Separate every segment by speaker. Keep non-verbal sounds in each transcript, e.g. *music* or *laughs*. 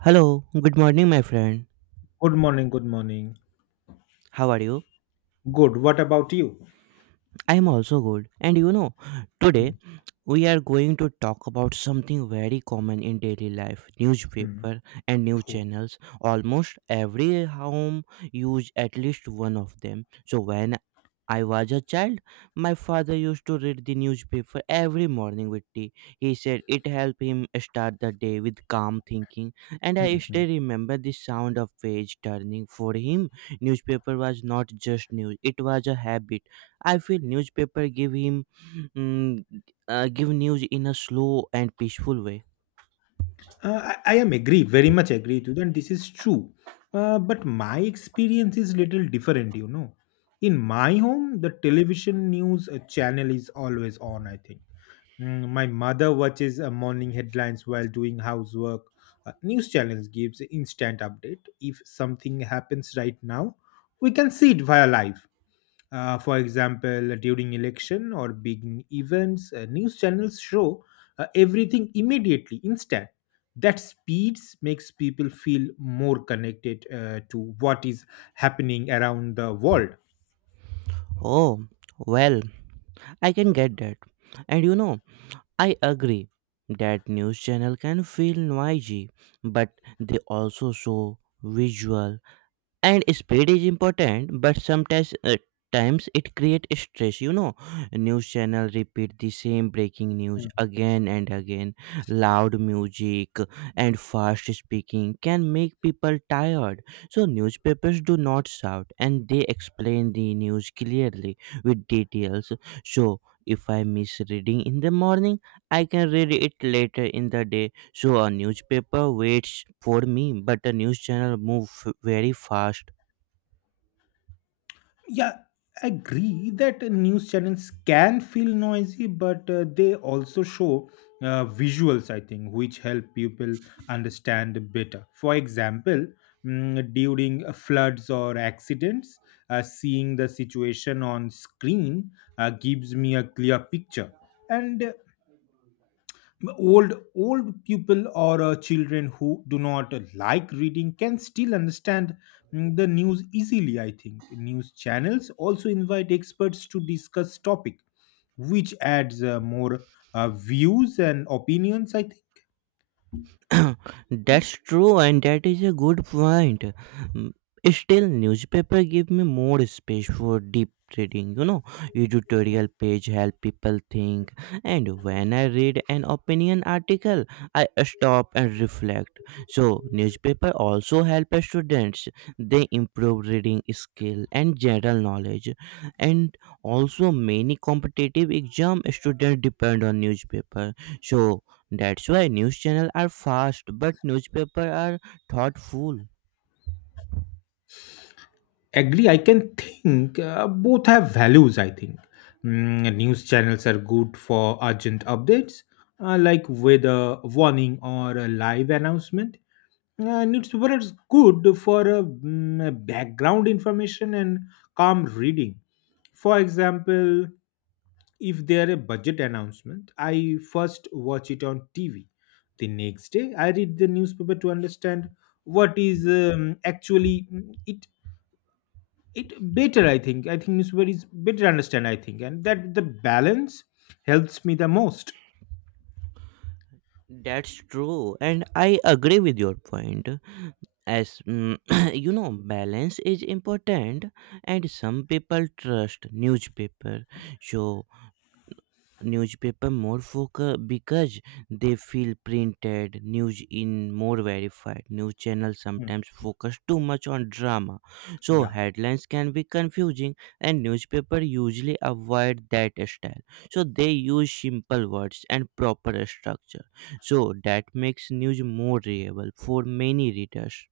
Speaker 1: Hello, good morning, my friend.
Speaker 2: Good morning. Good morning.
Speaker 1: How are you?
Speaker 2: Good. What about you?
Speaker 1: I am also good. And you know, today
Speaker 2: Hmm,
Speaker 1: we are going to talk about something very common in daily life,
Speaker 2: hmm.
Speaker 1: newspaper and news
Speaker 2: Oh,
Speaker 1: channels. Almost every home use at least one of them. So when I was a child, my father used to read the newspaper every morning with tea. He said it helped him start the day with calm thinking, and
Speaker 2: hmm,
Speaker 1: I
Speaker 2: hmm.
Speaker 1: still remember the sound of page turning. For him, newspaper was not just news; it was a habit. I feel newspaper mm, give news in a slow and peaceful way.
Speaker 2: I am agree, very much agree to you, and this is true. But my experience is little different, you know. In my home, the television news channel is always on, I think. Mm, my mother watches morning headlines while doing housework. News channels gives instant update. If something happens right now, we can see it via live. For example, during election or big events, news channels show everything immediately, instant. That speeds makes people feel more connected to what is happening around the world.
Speaker 1: Oh, well, I can get that. And you know, I agree that news channel can feel noisy, but they also show visual and speed is important but sometimes times it creates stress. News channel repeat the same breaking news again and again. Loud music and fast speaking can make people tired. So newspapers do not shout, and they explain the news clearly with details. So if I miss reading in the morning, I can read it later in the day. So a newspaper waits for me, but a news channel move very fast.
Speaker 2: Yeah, I agree that news channels can feel noisy, but they also show visuals, I think, which help people understand better. For example, mm, during floods or accidents, seeing the situation on screen gives me a clear picture. And old people or children who do not like reading can still understand mm, the news easily. I think news channels also invite experts to discuss topic, which adds more views and opinions, I think.
Speaker 1: *coughs* *clears throat* That's true, and that is a good point. Mm, Still, newspaper give me more space for deep reading. You know, editorial page help people think, and when I read an opinion article, I stop and reflect. So, newspaper also help students. They improve reading skill and general knowledge, and also many competitive exam students depend on newspaper. So, that's why news channels are fast, but newspapers are thoughtful.
Speaker 2: Agree. I can think both have values, I think. Mm, news channels are good for urgent updates like weather warning or a live announcement. Newspaper is good for a, mm, a background information and calm reading. For example, if there a budget announcement, I first watch it on TV. The next day, I read the newspaper to understand what is actually mm, it. It better, I think. I think newspaper is better understand. I think, and that the balance helps me the most.
Speaker 1: That's true, and I agree with your point. As mm, *clears throat* balance is important, and some people trust newspaper. So newspaper more focus because they feel printed news in more verified. News channels
Speaker 2: Hmm.
Speaker 1: sometimes focus too much on drama. So
Speaker 2: Yeah.
Speaker 1: headlines can be confusing, and newspaper usually avoid that style. So they use simple words and proper structure. So that makes news more readable for many readers.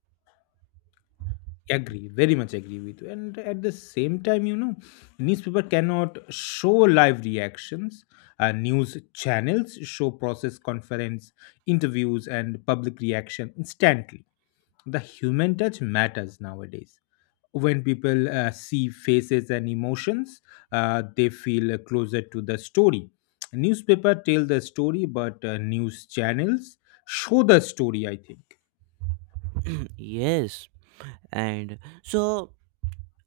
Speaker 2: Agree, very much agree with you. And at the same time, you know, newspaper cannot show live reactions. News channels show process conference, interviews, and public reaction instantly. The human touch matters nowadays. When people see faces and emotions, they feel closer to the story. Newspaper tell the story, but news channels show the story, I think.
Speaker 1: *clears throat* Yes, and so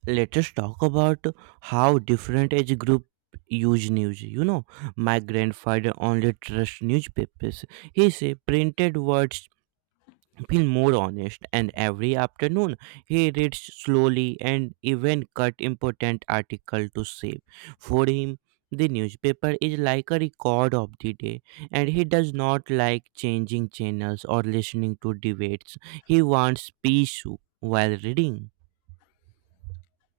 Speaker 1: let us talk about how different age group use news. My grandfather only trust newspapers. He say printed words feel more honest, and every afternoon he reads slowly and even cut important article to save. For him, the newspaper is like a record of the day, and he does not like changing channels or listening to debates. He wants peace while reading.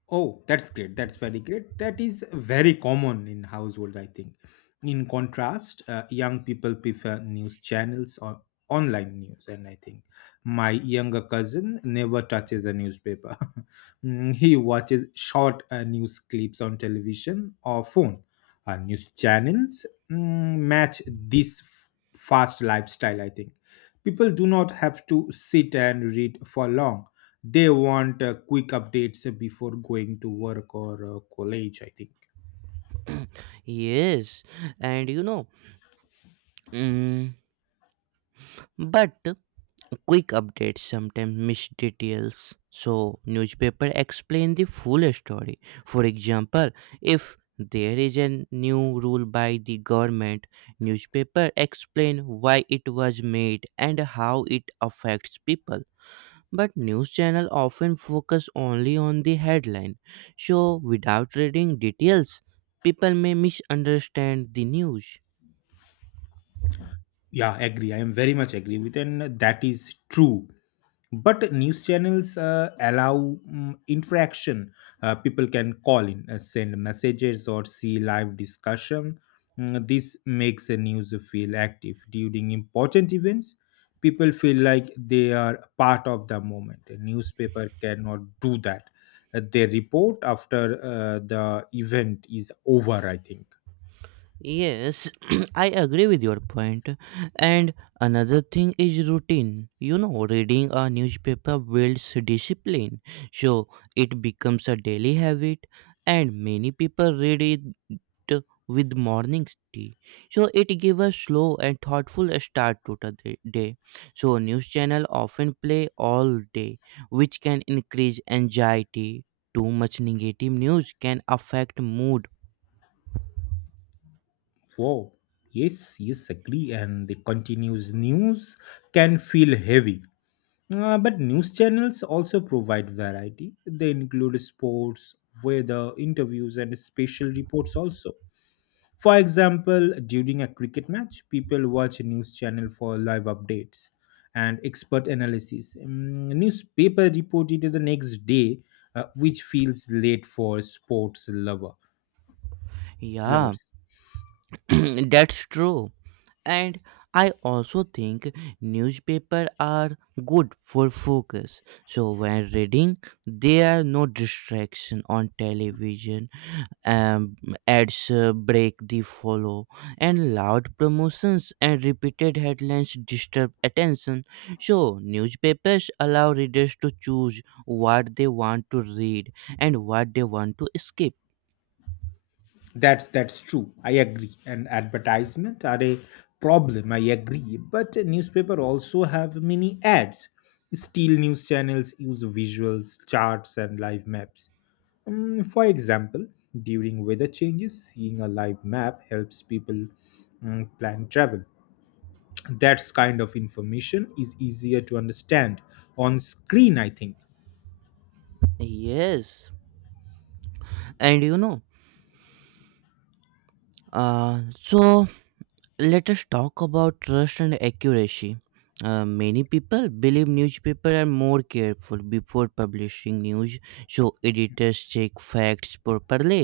Speaker 2: Oh, that's great. That's very great. That is very common in household, I think. In contrast, young people prefer news channels or online news. And I think my younger cousin never touches a newspaper. *laughs* Mm, he watches short news clips on television or phone. News channels mm, match this fast lifestyle, I think. People do not have to sit and read for long. They want quick updates before going to work or college, I think.
Speaker 1: Yes, and Mm, but quick updates sometimes miss details, so newspaper explain the full story. For example, if there is a new rule by the government, newspaper explain why it was made and how it affects people. But news channel often focus only on the headline, so without reading details, people may misunderstand the news.
Speaker 2: Yeah, agree. I am very much agree with, and that is true. But news channels allow mm, interaction. People can call in, send messages, or see live discussion. Mm, this makes the news feel active during important events. People feel like they are part of the moment. A newspaper cannot do that. They report after the event is over, I think.
Speaker 1: Yes, *clears throat* I agree with your point. And another thing is routine. You know, reading a newspaper builds discipline, so it becomes a daily habit. And many people read it with morning tea, so it gives a slow and thoughtful start to the day. So news channel often play all day, which can increase anxiety. Too much negative news can affect mood.
Speaker 2: Wow. Yes, yes, agree. And the continuous news can feel heavy. But news channels also provide variety. They include sports, weather, interviews, and special reports also. For example, during a cricket match, people watch a news channel for live updates and expert analysis. Mm, newspaper reported the next day, which feels late for sports lover
Speaker 1: Yeah.
Speaker 2: lovers.
Speaker 1: *clears throat* That's true. And I also think newspaper are good for focus. So when reading, there are no distraction on television. Um, Ads break the follow, and loud promotions and repeated headlines disturb attention. So newspapers allow readers to choose what they want to read and what they want to skip.
Speaker 2: That's true. I agree. And advertisement are a problem. I agree. But a newspaper also have many ads. Still, news channels use visuals, charts, and live maps. For example, during weather changes, seeing a live map helps people plan travel. That kind of information is easier to understand on screen, I think.
Speaker 1: Yes, and so let us talk about trust and accuracy. Many people believe newspapers are more careful before publishing news, so editors check facts properly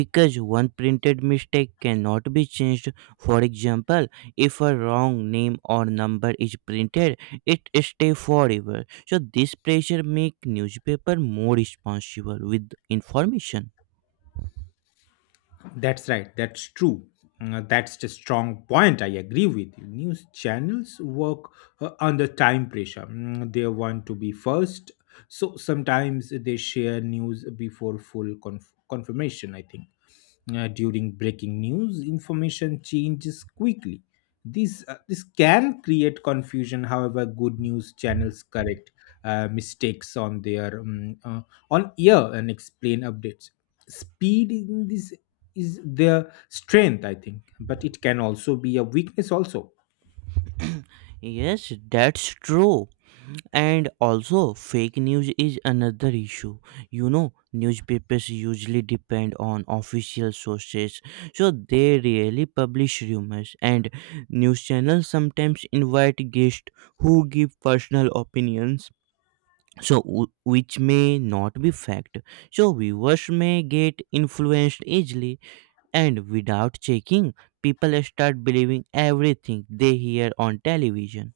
Speaker 1: because one printed mistake cannot be changed. For example, if a wrong name or number is printed, it stays forever. So this pressure makes newspaper more responsible with information.
Speaker 2: That's right. That's true. Mm, that's the strong point. I agree with you. News channels work under time pressure. Mm, they want to be first, so sometimes they share news before full confirmation, I think. During breaking news, information changes quickly. This can create confusion. However, good news channels correct mistakes on their on air and explain updates. Speed in this is their strength, I think, but it can also be a weakness also.
Speaker 1: Yes, that's true. And also fake news is another issue. Newspapers usually depend on official sources, so they rarely publish rumors. And news channels sometimes invite guests who give personal opinions, so which may not be fact. So viewers may get influenced easily, and without checking, people start believing everything they hear on television.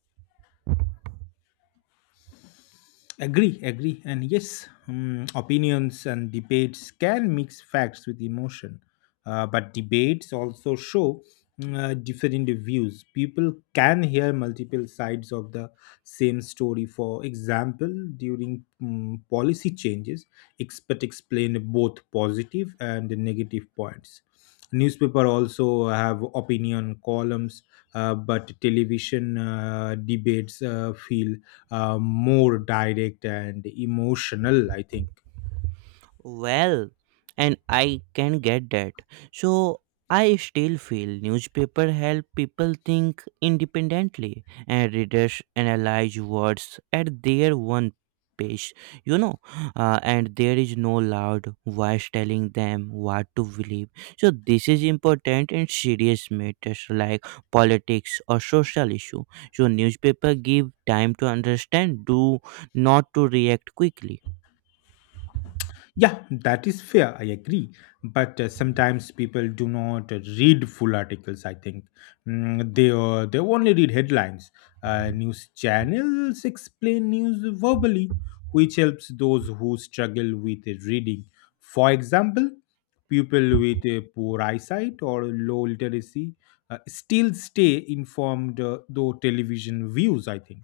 Speaker 2: Agree, agree. And yes, mm, opinions and debates can mix facts with emotion. But debates also show different views. People can hear multiple sides of the same story. For example, during mm, policy changes, expert explain both positive and negative points. Newspaper also have opinion columns, but television debates feel more direct and emotional, I think.
Speaker 1: Well, and I can get that. So I still feel newspaper help people think independently and readers analyze words at their one pace, you know, and there is no loud voice telling them what to believe. So this is important in serious matters like politics or social issue. So newspaper give time to understand, do not to react quickly.
Speaker 2: Yeah, that is fair. I agree. But sometimes people do not read full articles, I think. Mm, they only read headlines. News channels explain news verbally, which helps those who struggle with reading. For example, people with a poor eyesight or low literacy still stay informed though television views, I think.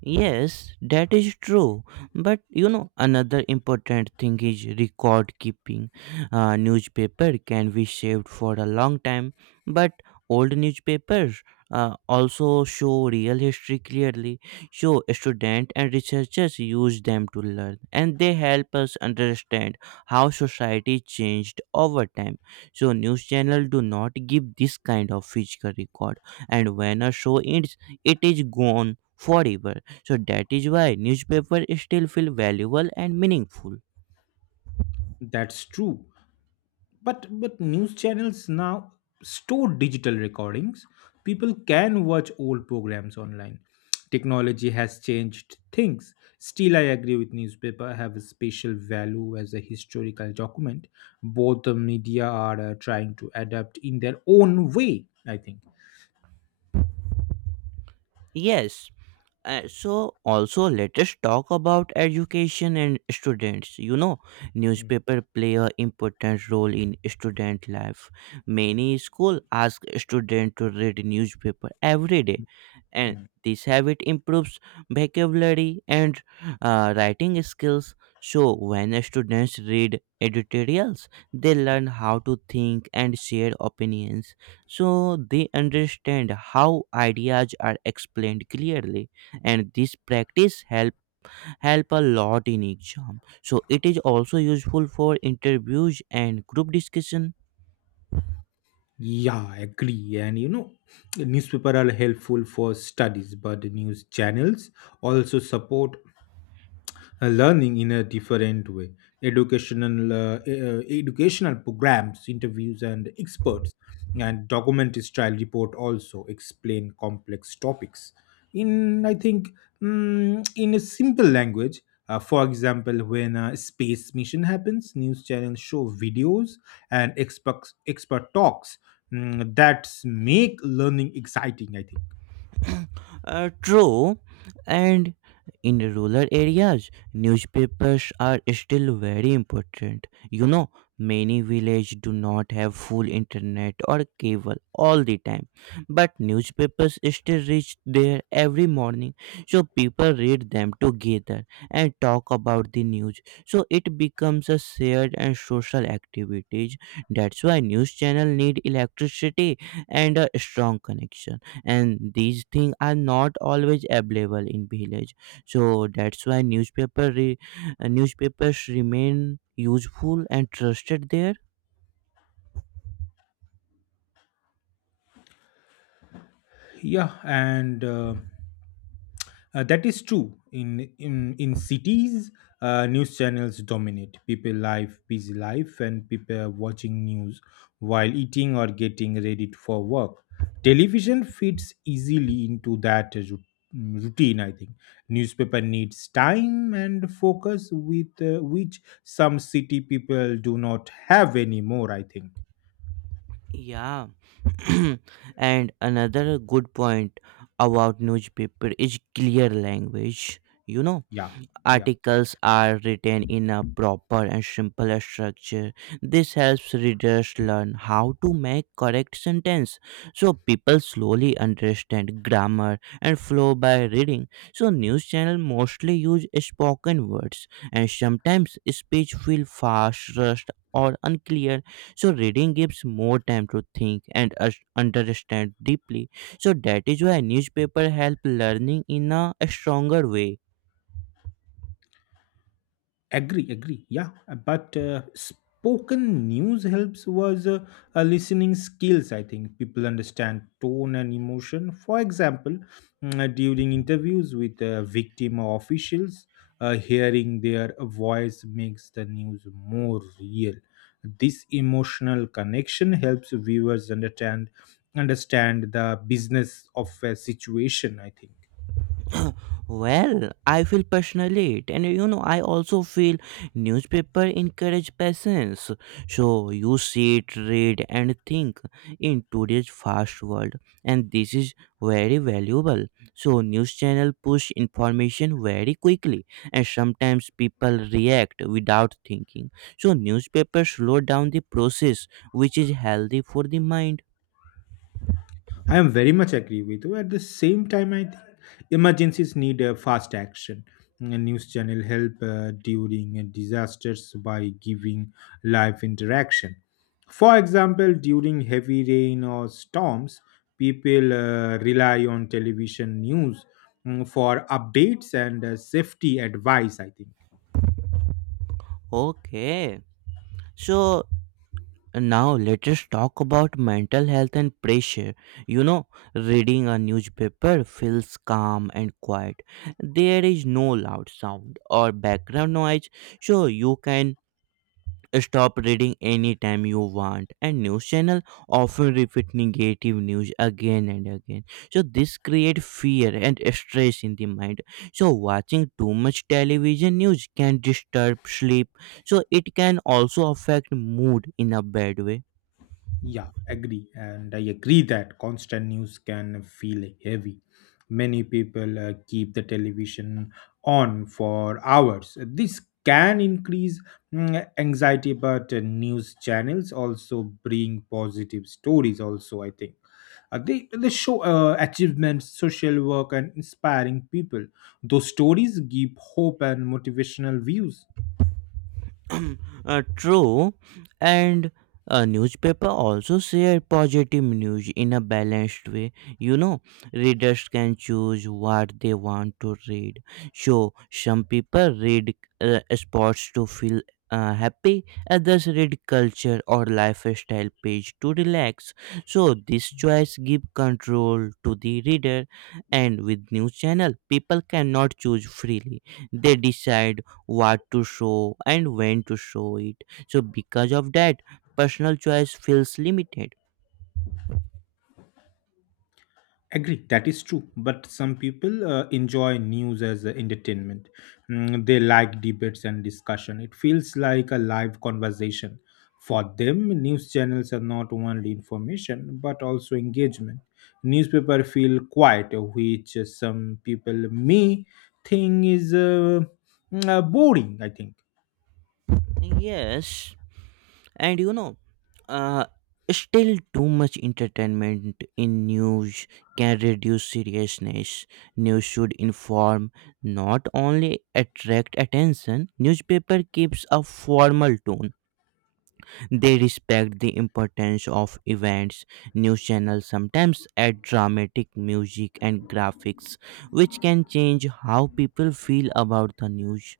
Speaker 1: Yes, that is true. But another important thing is record keeping. Newspaper can be saved for a long time, but old newspapers also show real history clearly. So, students and researchers use them to learn, and they help us understand how society changed over time. So, news channels do not give this kind of physical record, and when a show ends, it is gone forever. So that is why newspaper still feel valuable and meaningful.
Speaker 2: That's true. But news channels now store digital recordings. People can watch old programs online. Technology has changed things. Still, I agree with newspaper have a special value as a historical document. Both the media are trying to adapt in their own way, I think.
Speaker 1: Yes, so also let us talk about education and students. Newspaper play a important role in student life. Many school ask student to read newspaper every day, and
Speaker 2: Mhm.
Speaker 1: this habit improves vocabulary and writing skills. So when students read editorials, they learn how to think and share opinions. So they understand how ideas are explained clearly, and this practice help a lot in exam. So it is also useful for interviews and group discussion.
Speaker 2: Yeah, I agree. And you know, newspaper are helpful for studies, but the news channels also support learning in a different way. Educational educational programs, interviews, and experts and documentary style report also explain complex topics in, I think, mm, in a simple language. For example, when a space mission happens, news channels show videos and expert talks. Mm, that make learning exciting, I think.
Speaker 1: True, and in rural areas, newspapers are still very important. You know, many villages do not have full internet or cable all the time, but newspapers still reach there every morning. So people read them together and talk about the news. So it becomes a shared and social activities. That's why news channel need electricity and a strong connection, and these things are not always available in village. So that's why newspapers remain useful and trusted there.
Speaker 2: Yeah, and that is true. In cities, news channels dominate people life, busy life, and people are watching news while eating or getting ready for work. Television fits easily into that mm, routine, I think. Newspaper needs time and focus, with which some city people do not have anymore, I think.
Speaker 1: Yeah. *clears throat* And another good point about newspaper is clear language.
Speaker 2: Yeah. Yeah.
Speaker 1: Articles are written in a proper and simple structure. This helps readers learn how to make correct sentence. So people slowly understand grammar and flow by reading. So news channel mostly use spoken words and sometimes speech feel fast, rushed or unclear. So reading gives more time to think and understand deeply. So that is why newspaper help learning in a stronger way.
Speaker 2: Agree, yeah. But spoken news helps was listening skills, I think. People understand tone and emotion. For example, mm, during interviews with victim or officials, hearing their voice makes the news more real. This emotional connection helps viewers understand the business of a situation, I think.
Speaker 1: *coughs* *clears throat* Well, I feel passionate, and I also feel newspaper encourage patience. So you sit, read, and think in today's fast world, and this is very valuable. So news channel push information very quickly, and sometimes people react without thinking. So newspaper slow down the process, which is healthy for the mind.
Speaker 2: I am very much agree with you. At the same time, I think emergencies need a fast action. A news channel help during disasters by giving live interaction. For example, during heavy rain or storms, people rely on television news mm, for updates and safety advice, I think.
Speaker 1: Okay, so now let us talk about mental health and pressure you know Reading a newspaper feels calm and quiet. There is no loud sound or background noise. So you can stop reading anytime you want, and news channel often repeat negative news again and again. So this create fear and stress in the mind. So watching too much television news can disturb sleep. So it can also affect mood in a bad way.
Speaker 2: Yeah, agree. And I agree that constant news can feel heavy. Many people keep the television on for hours. This can increase mm, anxiety, but news channels also bring positive stories, also, I think. They show achievements, social work, and inspiring people. Those stories give hope and motivational views.
Speaker 1: *clears throat* True, and a newspaper also share positive news in a balanced way. You know, readers can choose what they want to read. So some people read sports to feel happy, others read culture or lifestyle page to relax. So this choice give control to the reader, and with news channel, people cannot choose freely. They decide what to show and when to show it. So, because of that, personal choice feels limited.
Speaker 2: Agree, that is true. But some people enjoy news as a entertainment. Mm, they like debates and discussion. It feels like a live conversation. For them, news channels are not only information but also engagement. Newspaper feel quiet, which some people may think is boring, I think.
Speaker 1: Yes, and uh, still too much entertainment in news can reduce seriousness. News should inform, not only attract attention. Newspaper keeps a formal tone. They respect the importance of events. News channels sometimes add dramatic music and graphics, which can change how people feel about the news.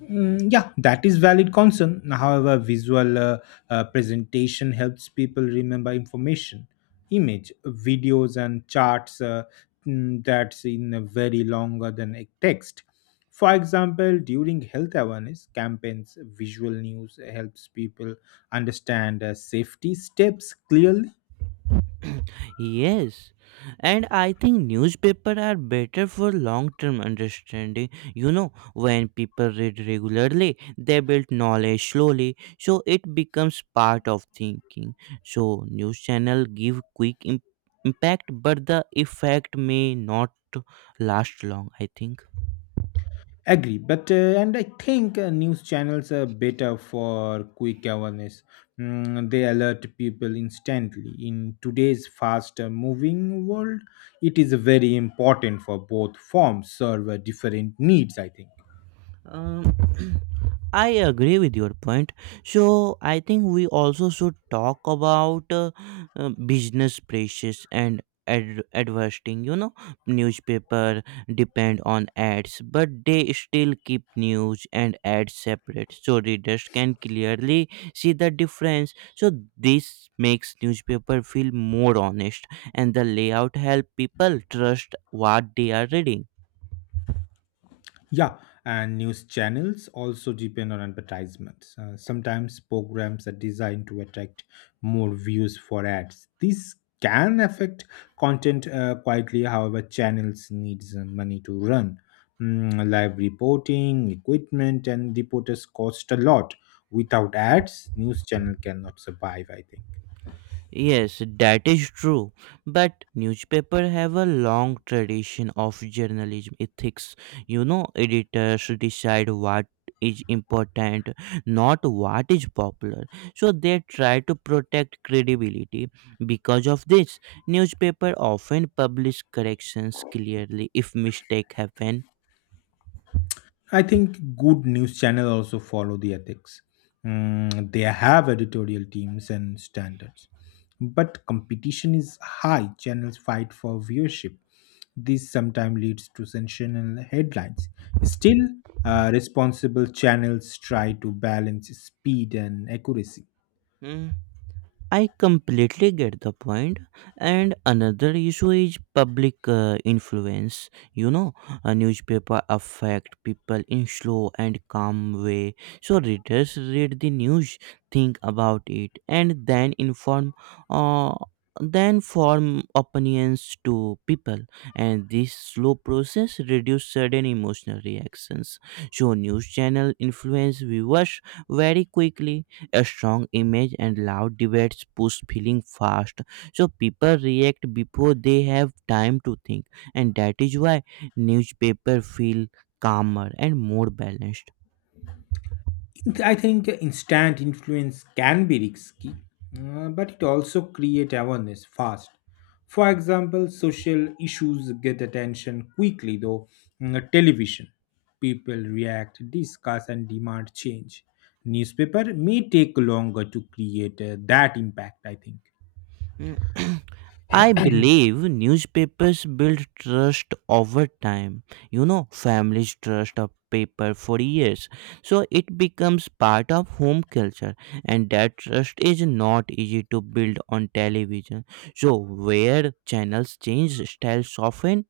Speaker 2: Mm, yeah, that is valid concern. However, visual presentation helps people remember information, image, videos, and charts that's in a very longer than a text. For example, during health awareness campaigns, visual news helps people understand safety steps clearly.
Speaker 1: *clears throat* Yes, and I think newspaper are better for long term understanding you know when people read regularly, they build knowledge slowly. So it becomes part of thinking. So news channel give quick impact, but the effect may not last long, I think.
Speaker 2: Agree, but and I think news channels are better for quick awareness. Mm, they alert people instantly. In today's fast-moving world, it is very important for both forms serve different needs, I think.
Speaker 1: Um, *clears throat* I agree with your point. So I think we also should talk about business pressures and advertising. Newspaper depend on ads, but they still keep news and ads separate, so readers can clearly see the difference. So this makes newspaper feel more honest, and the layout help people trust what they are reading.
Speaker 2: Yeah, and news channels also depend on advertisements. Sometimes programs are designed to attract more views for ads. This can affect content quietly. However, channels needs money to run. Mm, live reporting, equipment, and reporters cost a lot. Without ads, news channel cannot survive, I think.
Speaker 1: Yes, that is true. But newspaper have a long tradition of journalism ethics. Editors decide what is important, not what is popular. So they try to protect credibility. Because of this, newspaper often publish corrections clearly if mistake happen.
Speaker 2: I think good news channel also follow the ethics. Mm, they have editorial teams and standards. But competition is high. Channels fight for viewership. This sometimes leads to sensational headlines. Still, responsible channels try to balance speed and accuracy.
Speaker 1: Hmm. I completely get the point. And another issue is public influence. You know, a newspaper affect people in slow and calm way. So readers read the news, think about it, and then inform. Uh, then form opinions to people, and this slow process reduce sudden emotional reactions. So news channel influence viewers very quickly. A strong image and loud debates push feeling fast. So people react before they have time to think, and that is why newspaper feel calmer and more balanced.
Speaker 2: I think instant influence can be risky, but it also create awareness fast. For example, social issues get attention quickly, though mm, television people react, discuss, and demand change. Newspaper may take longer to create that impact, I think.
Speaker 1: Mm. *clears throat* I believe newspapers build trust over time. You know, families trust a paper for years. So it becomes part of home culture, and that trust is not easy to build on television. So, where channels change, styles soften.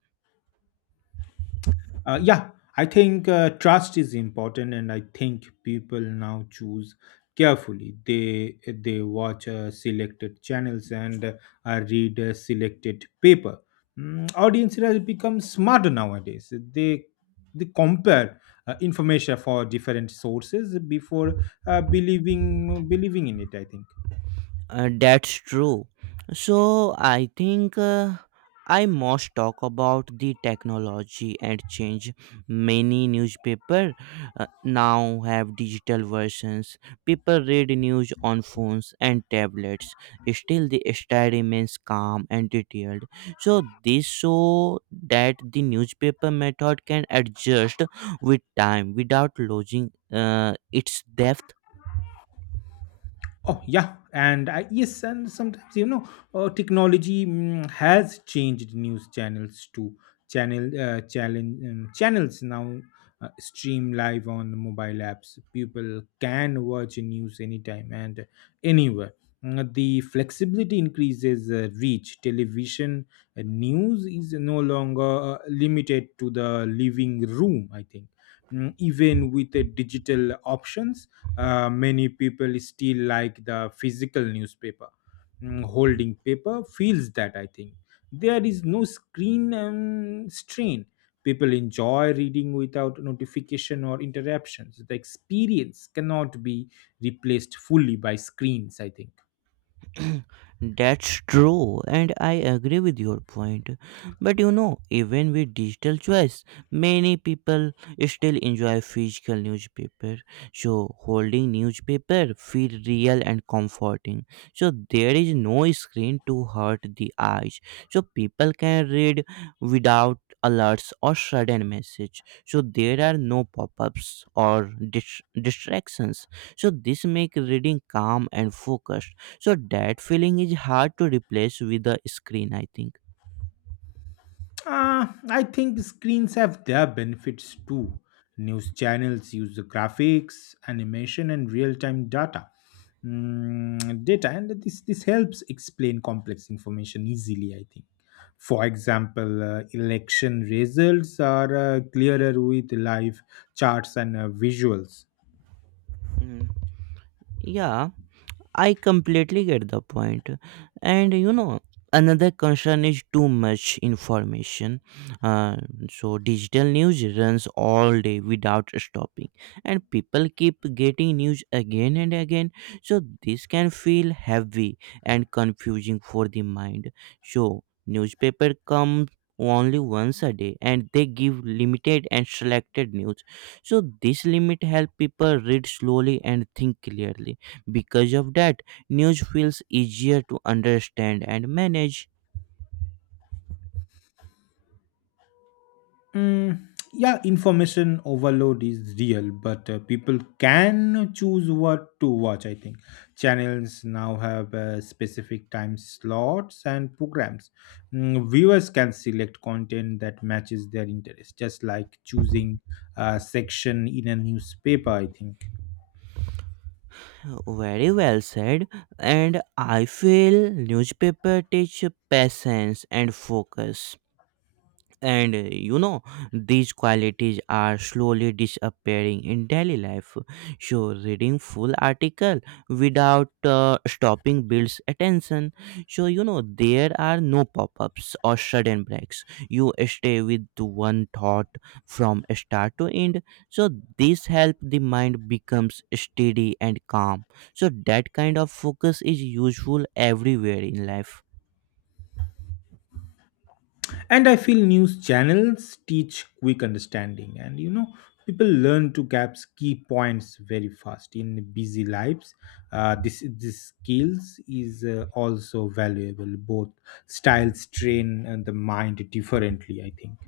Speaker 2: Yeah, I think trust is important, and I think people now choose carefully. They watch selected channels and read selected paper. Mm, audience has become smarter nowadays. They compare information for different sources before believing in it, I think.
Speaker 1: That's true. So I think, I must talk about the technology and change. Many newspaper now have digital versions. People read news on phones and tablets. Still, the style remains calm and detailed. So this show that the newspaper method can adjust with time without losing its depth.
Speaker 2: Oh yeah, and I, yes, and sometimes, you know, technology mm, has changed news channels to channels now stream live on mobile apps. People can watch news anytime and anywhere. Mm, the flexibility increases reach. Television news is no longer limited to the living room, I think. Even with the digital options, many people still like the physical newspaper. Holding paper feels that, I think, there is no screen strain. People enjoy reading without notification or interruptions. The experience cannot be replaced fully by screens, I think.
Speaker 1: *clears throat* That's true, and I agree with your point. But you know, even with digital choice, many people still enjoy physical newspaper. So holding newspaper feel real and comforting. So there is no screen to hurt the eyes. So people can read without alerts or sudden message. So there are no pop-ups or distractions. So this make reading calm and focused, so that feeling is hard to replace with the screen, I think.
Speaker 2: I think screens have their benefits too. News channels use the graphics, animation, and real-time data. Data, and this helps explain complex information easily, I think. For example, election results are clearer with live charts and visuals.
Speaker 1: Mm, yeah, I completely get the point. And you know, another concern is too much information. Uh, so, digital news runs all day without stopping, and people keep getting news again and again. So, this can feel heavy and confusing for the mind. So, newspaper comes only once a day, and they give limited and selected news. So this limit help people read slowly and think clearly. Because of that, news feels easier to understand and manage.
Speaker 2: Mm, yeah, information overload is real, but people can choose what to watch, I think. Channels now have specific time slots and programs. Viewers can select content that matches their interest, just like choosing a section in a newspaper, I think.
Speaker 1: Very well said. And I feel newspaper teach patience and focus. And you know, these qualities are slowly disappearing in daily life. So reading full article without stopping builds attention. So you know, there are no pop-ups or sudden breaks, you stay with one thought from start to end. So this help the mind becomes steady and calm. So that kind of focus is useful everywhere in life.
Speaker 2: And I feel news channels teach quick understanding, and you know, people learn to catch key points very fast in busy lives. This skills is also valuable. Both styles train and the mind differently, I think.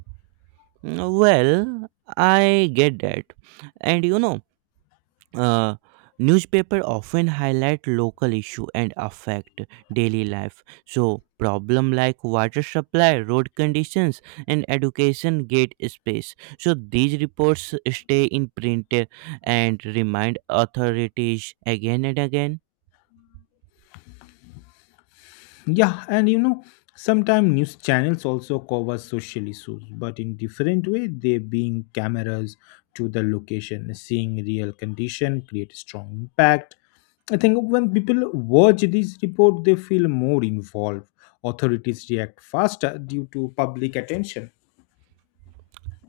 Speaker 1: Mm, well, I get that. And you know, uh, newspaper often highlight local issue and affect daily life. So problem like water supply, road conditions and education get space. So these reports stay in print and remind authorities again and again.
Speaker 2: Yeah, and you know, sometimes news channels also cover social issues, but in different way. They being cameras to the location, seeing real condition, create strong impact. I think when people watch this report, they feel more involved. Authorities react faster due to public attention.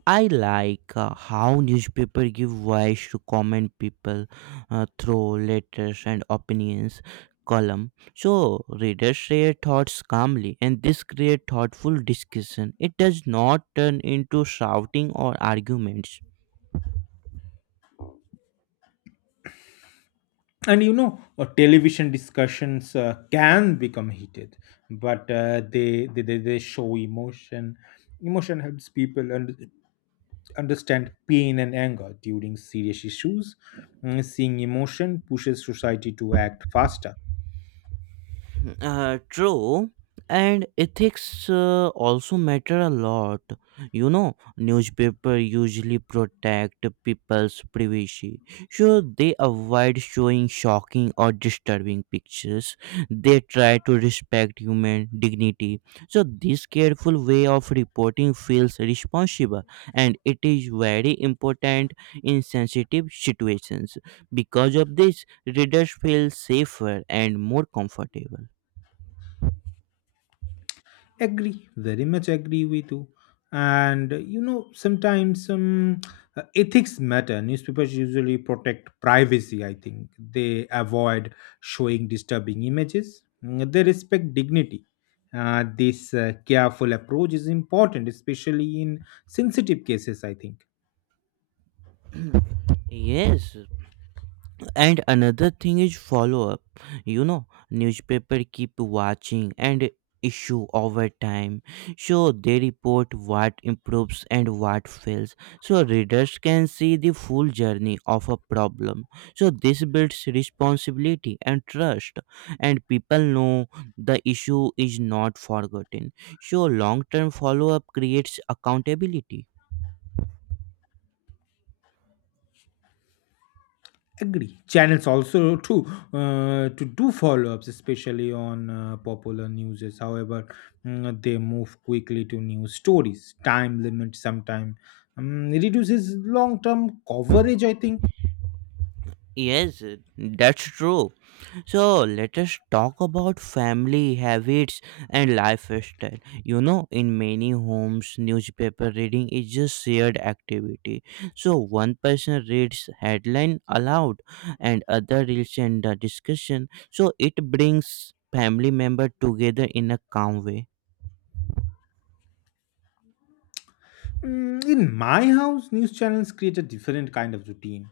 Speaker 1: I like how newspaper give voice to common people through letters and opinions column. So readers share thoughts calmly, and this create thoughtful discussion. It does not turn into shouting or arguments.
Speaker 2: And you know, television discussions can become heated, but they show emotion. Emotion helps people and understand pain and anger during serious issues. Seeing emotion pushes society to act faster.
Speaker 1: True. And ethics also matter a lot. You know, newspaper usually protect people's privacy, so they avoid showing shocking or disturbing pictures. They try to respect human dignity. So this careful way of reporting feels responsible, and it is very important in sensitive situations. Because of this, readers feel safer and more comfortable.
Speaker 2: Agree, very much agree with you. And you know, sometimes ethics matter. Newspapers usually protect privacy, I think. They avoid showing disturbing images. They respect dignity. This careful approach is important, especially in sensitive cases, I think.
Speaker 1: Yes, and another thing is follow up. You know, newspaper keep watching and issue over time. So they report what improves and what fails. So readers can see the full journey of a problem. So this builds responsibility and trust, and people know the issue is not forgotten. So long-term follow up creates accountability.
Speaker 2: Agree, channels also too, to do follow-ups, especially on popular newses. However, they move quickly to new stories. Time limit sometimes reduces long-term coverage, I think.
Speaker 1: Yes, that's true. So let us talk about family habits and lifestyle. You know, in many homes, newspaper reading is just shared activity. So one person reads headline aloud, and other reads in the discussion. So it brings family member together in a calm way.
Speaker 2: In my house, news channels create a different kind of routine.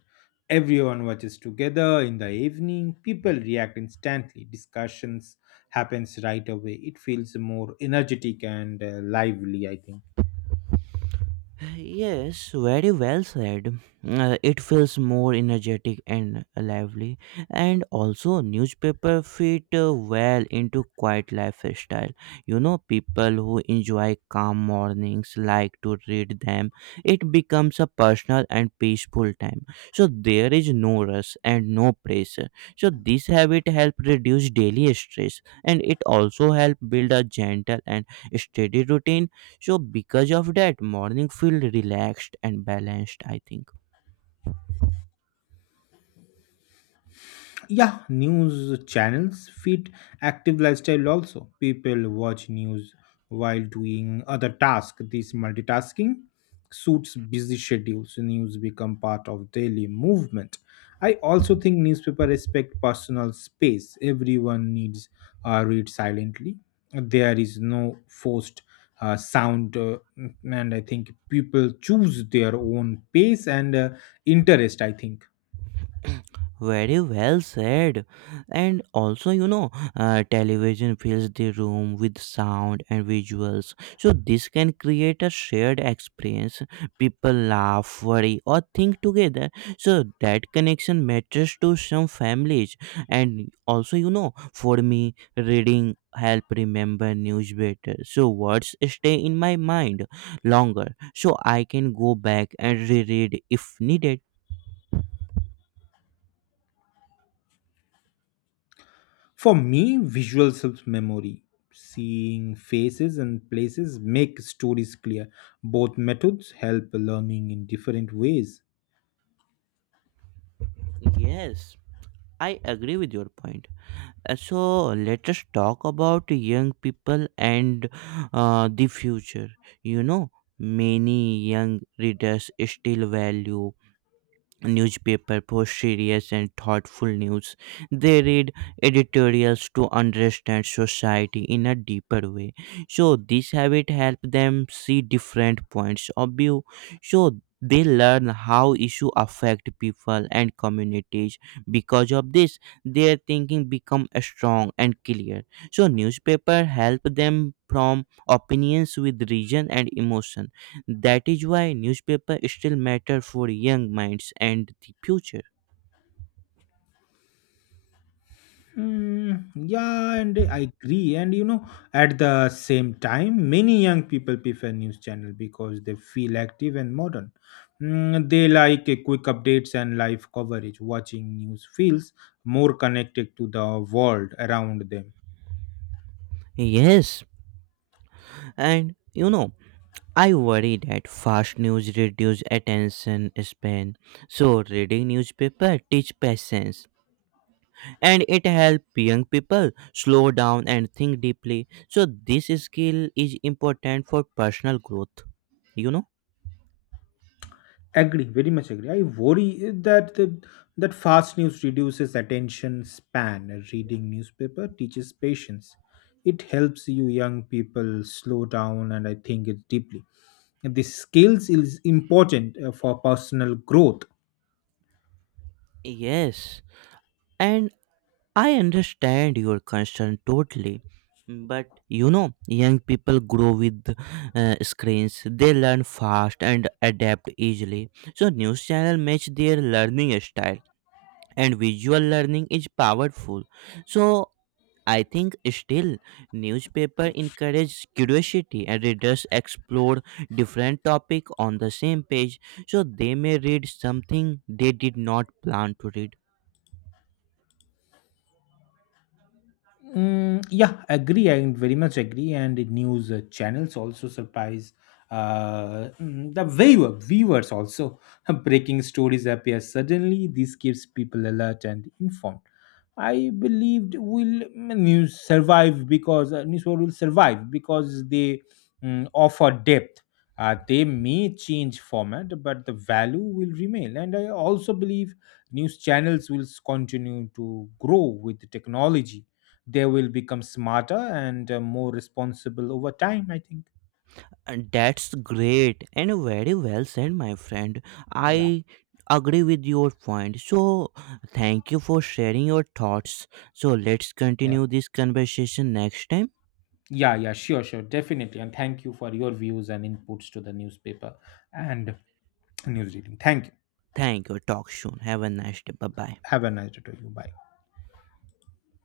Speaker 2: Everyone watches together in the evening. People react instantly. Discussions happens right away. It feels more energetic and lively, I think.
Speaker 1: Yes, very well said. It feels more energetic and lively, and also newspaper fit well into quiet lifestyle. You know, people who enjoy calm mornings like to read them. It becomes a personal and peaceful time. So there is no rush and no pressure. So this habit help reduce daily stress, and it also help build a gentle and steady routine. So because of that, morning feel relaxed and balanced, I think.
Speaker 2: Yeah, news channels feed active lifestyle also. People watch news while doing other tasks. This multitasking suits busy schedules. News become part of daily movement. I also think newspaper respect personal space. Everyone needs read silently. There is no forced sound, and I think people choose their own pace and interest, I think.
Speaker 1: Very well said. And also, you know, television fills the room with sound and visuals. So, this can create a shared experience. People laugh, worry, or think together. So, that connection matters to some families. And also, you know, for me, reading help remember news better. So words stay in my mind longer, so I can go back and reread if needed.
Speaker 2: For me, visual helps memory. Seeing faces and places make stories clear. Both methods help learning in different ways.
Speaker 1: Yes, I agree with your point. So let us talk about young people and the future. You know, many young readers still value newspaper post serious and thoughtful news. They read editorials to understand society in a deeper way. So this habit helps them see different points of view. So they learn how issue affect people and communities. Because of this, their thinking become strong and clear. So newspaper help them from opinions with reason and emotion. That is why newspaper still matter for young minds and the future.
Speaker 2: Yeah, and I agree. And you know, at the same time, many young people prefer news channel because they feel active and modern. They like a quick updates and live coverage. Watching news feels more connected to the world around them.
Speaker 1: Yes, and you know, I worry that fast news reduce attention span. So reading newspaper teach patience, and it help young people slow down and think deeply. So this skill is important for personal growth, you know?
Speaker 2: Agree, very much agree. I worry that fast news reduces attention span. Reading newspaper teaches patience. It helps you young people slow down and I think it deeply. And this skills is important for personal growth.
Speaker 1: Yes. And I understand your concern totally. But you know, young people grow with screens. They learn fast and adapt easily. So news channel match their learning style, and visual learning is powerful. So I think still newspaper encourage curiosity, and readers explore different topic on the same page. So they may read something they did not plan to read.
Speaker 2: Yeah, agree. I very much agree. And the news channels also surprise viewers also. *laughs* Breaking stories appear suddenly. This keeps people alert and informed. I believed will mm, News survive because news will survive because they offer depth. They may change format, but the value will remain. And I also believe news channels will continue to grow with technology. They will become smarter and more responsible over time, I think.
Speaker 1: And that's great and very well said, my friend.
Speaker 2: yeah
Speaker 1: I agree with your point. So, thank you for sharing your thoughts. So, let's
Speaker 2: yeah
Speaker 1: continue this conversation next time.
Speaker 2: yeah, sure, definitely, and thank you for your views and inputs to the newspaper and news reading. Thank you.
Speaker 1: Thank you. Talk soon. Have a nice day. Bye bye.
Speaker 2: Have a nice day to you. Bye.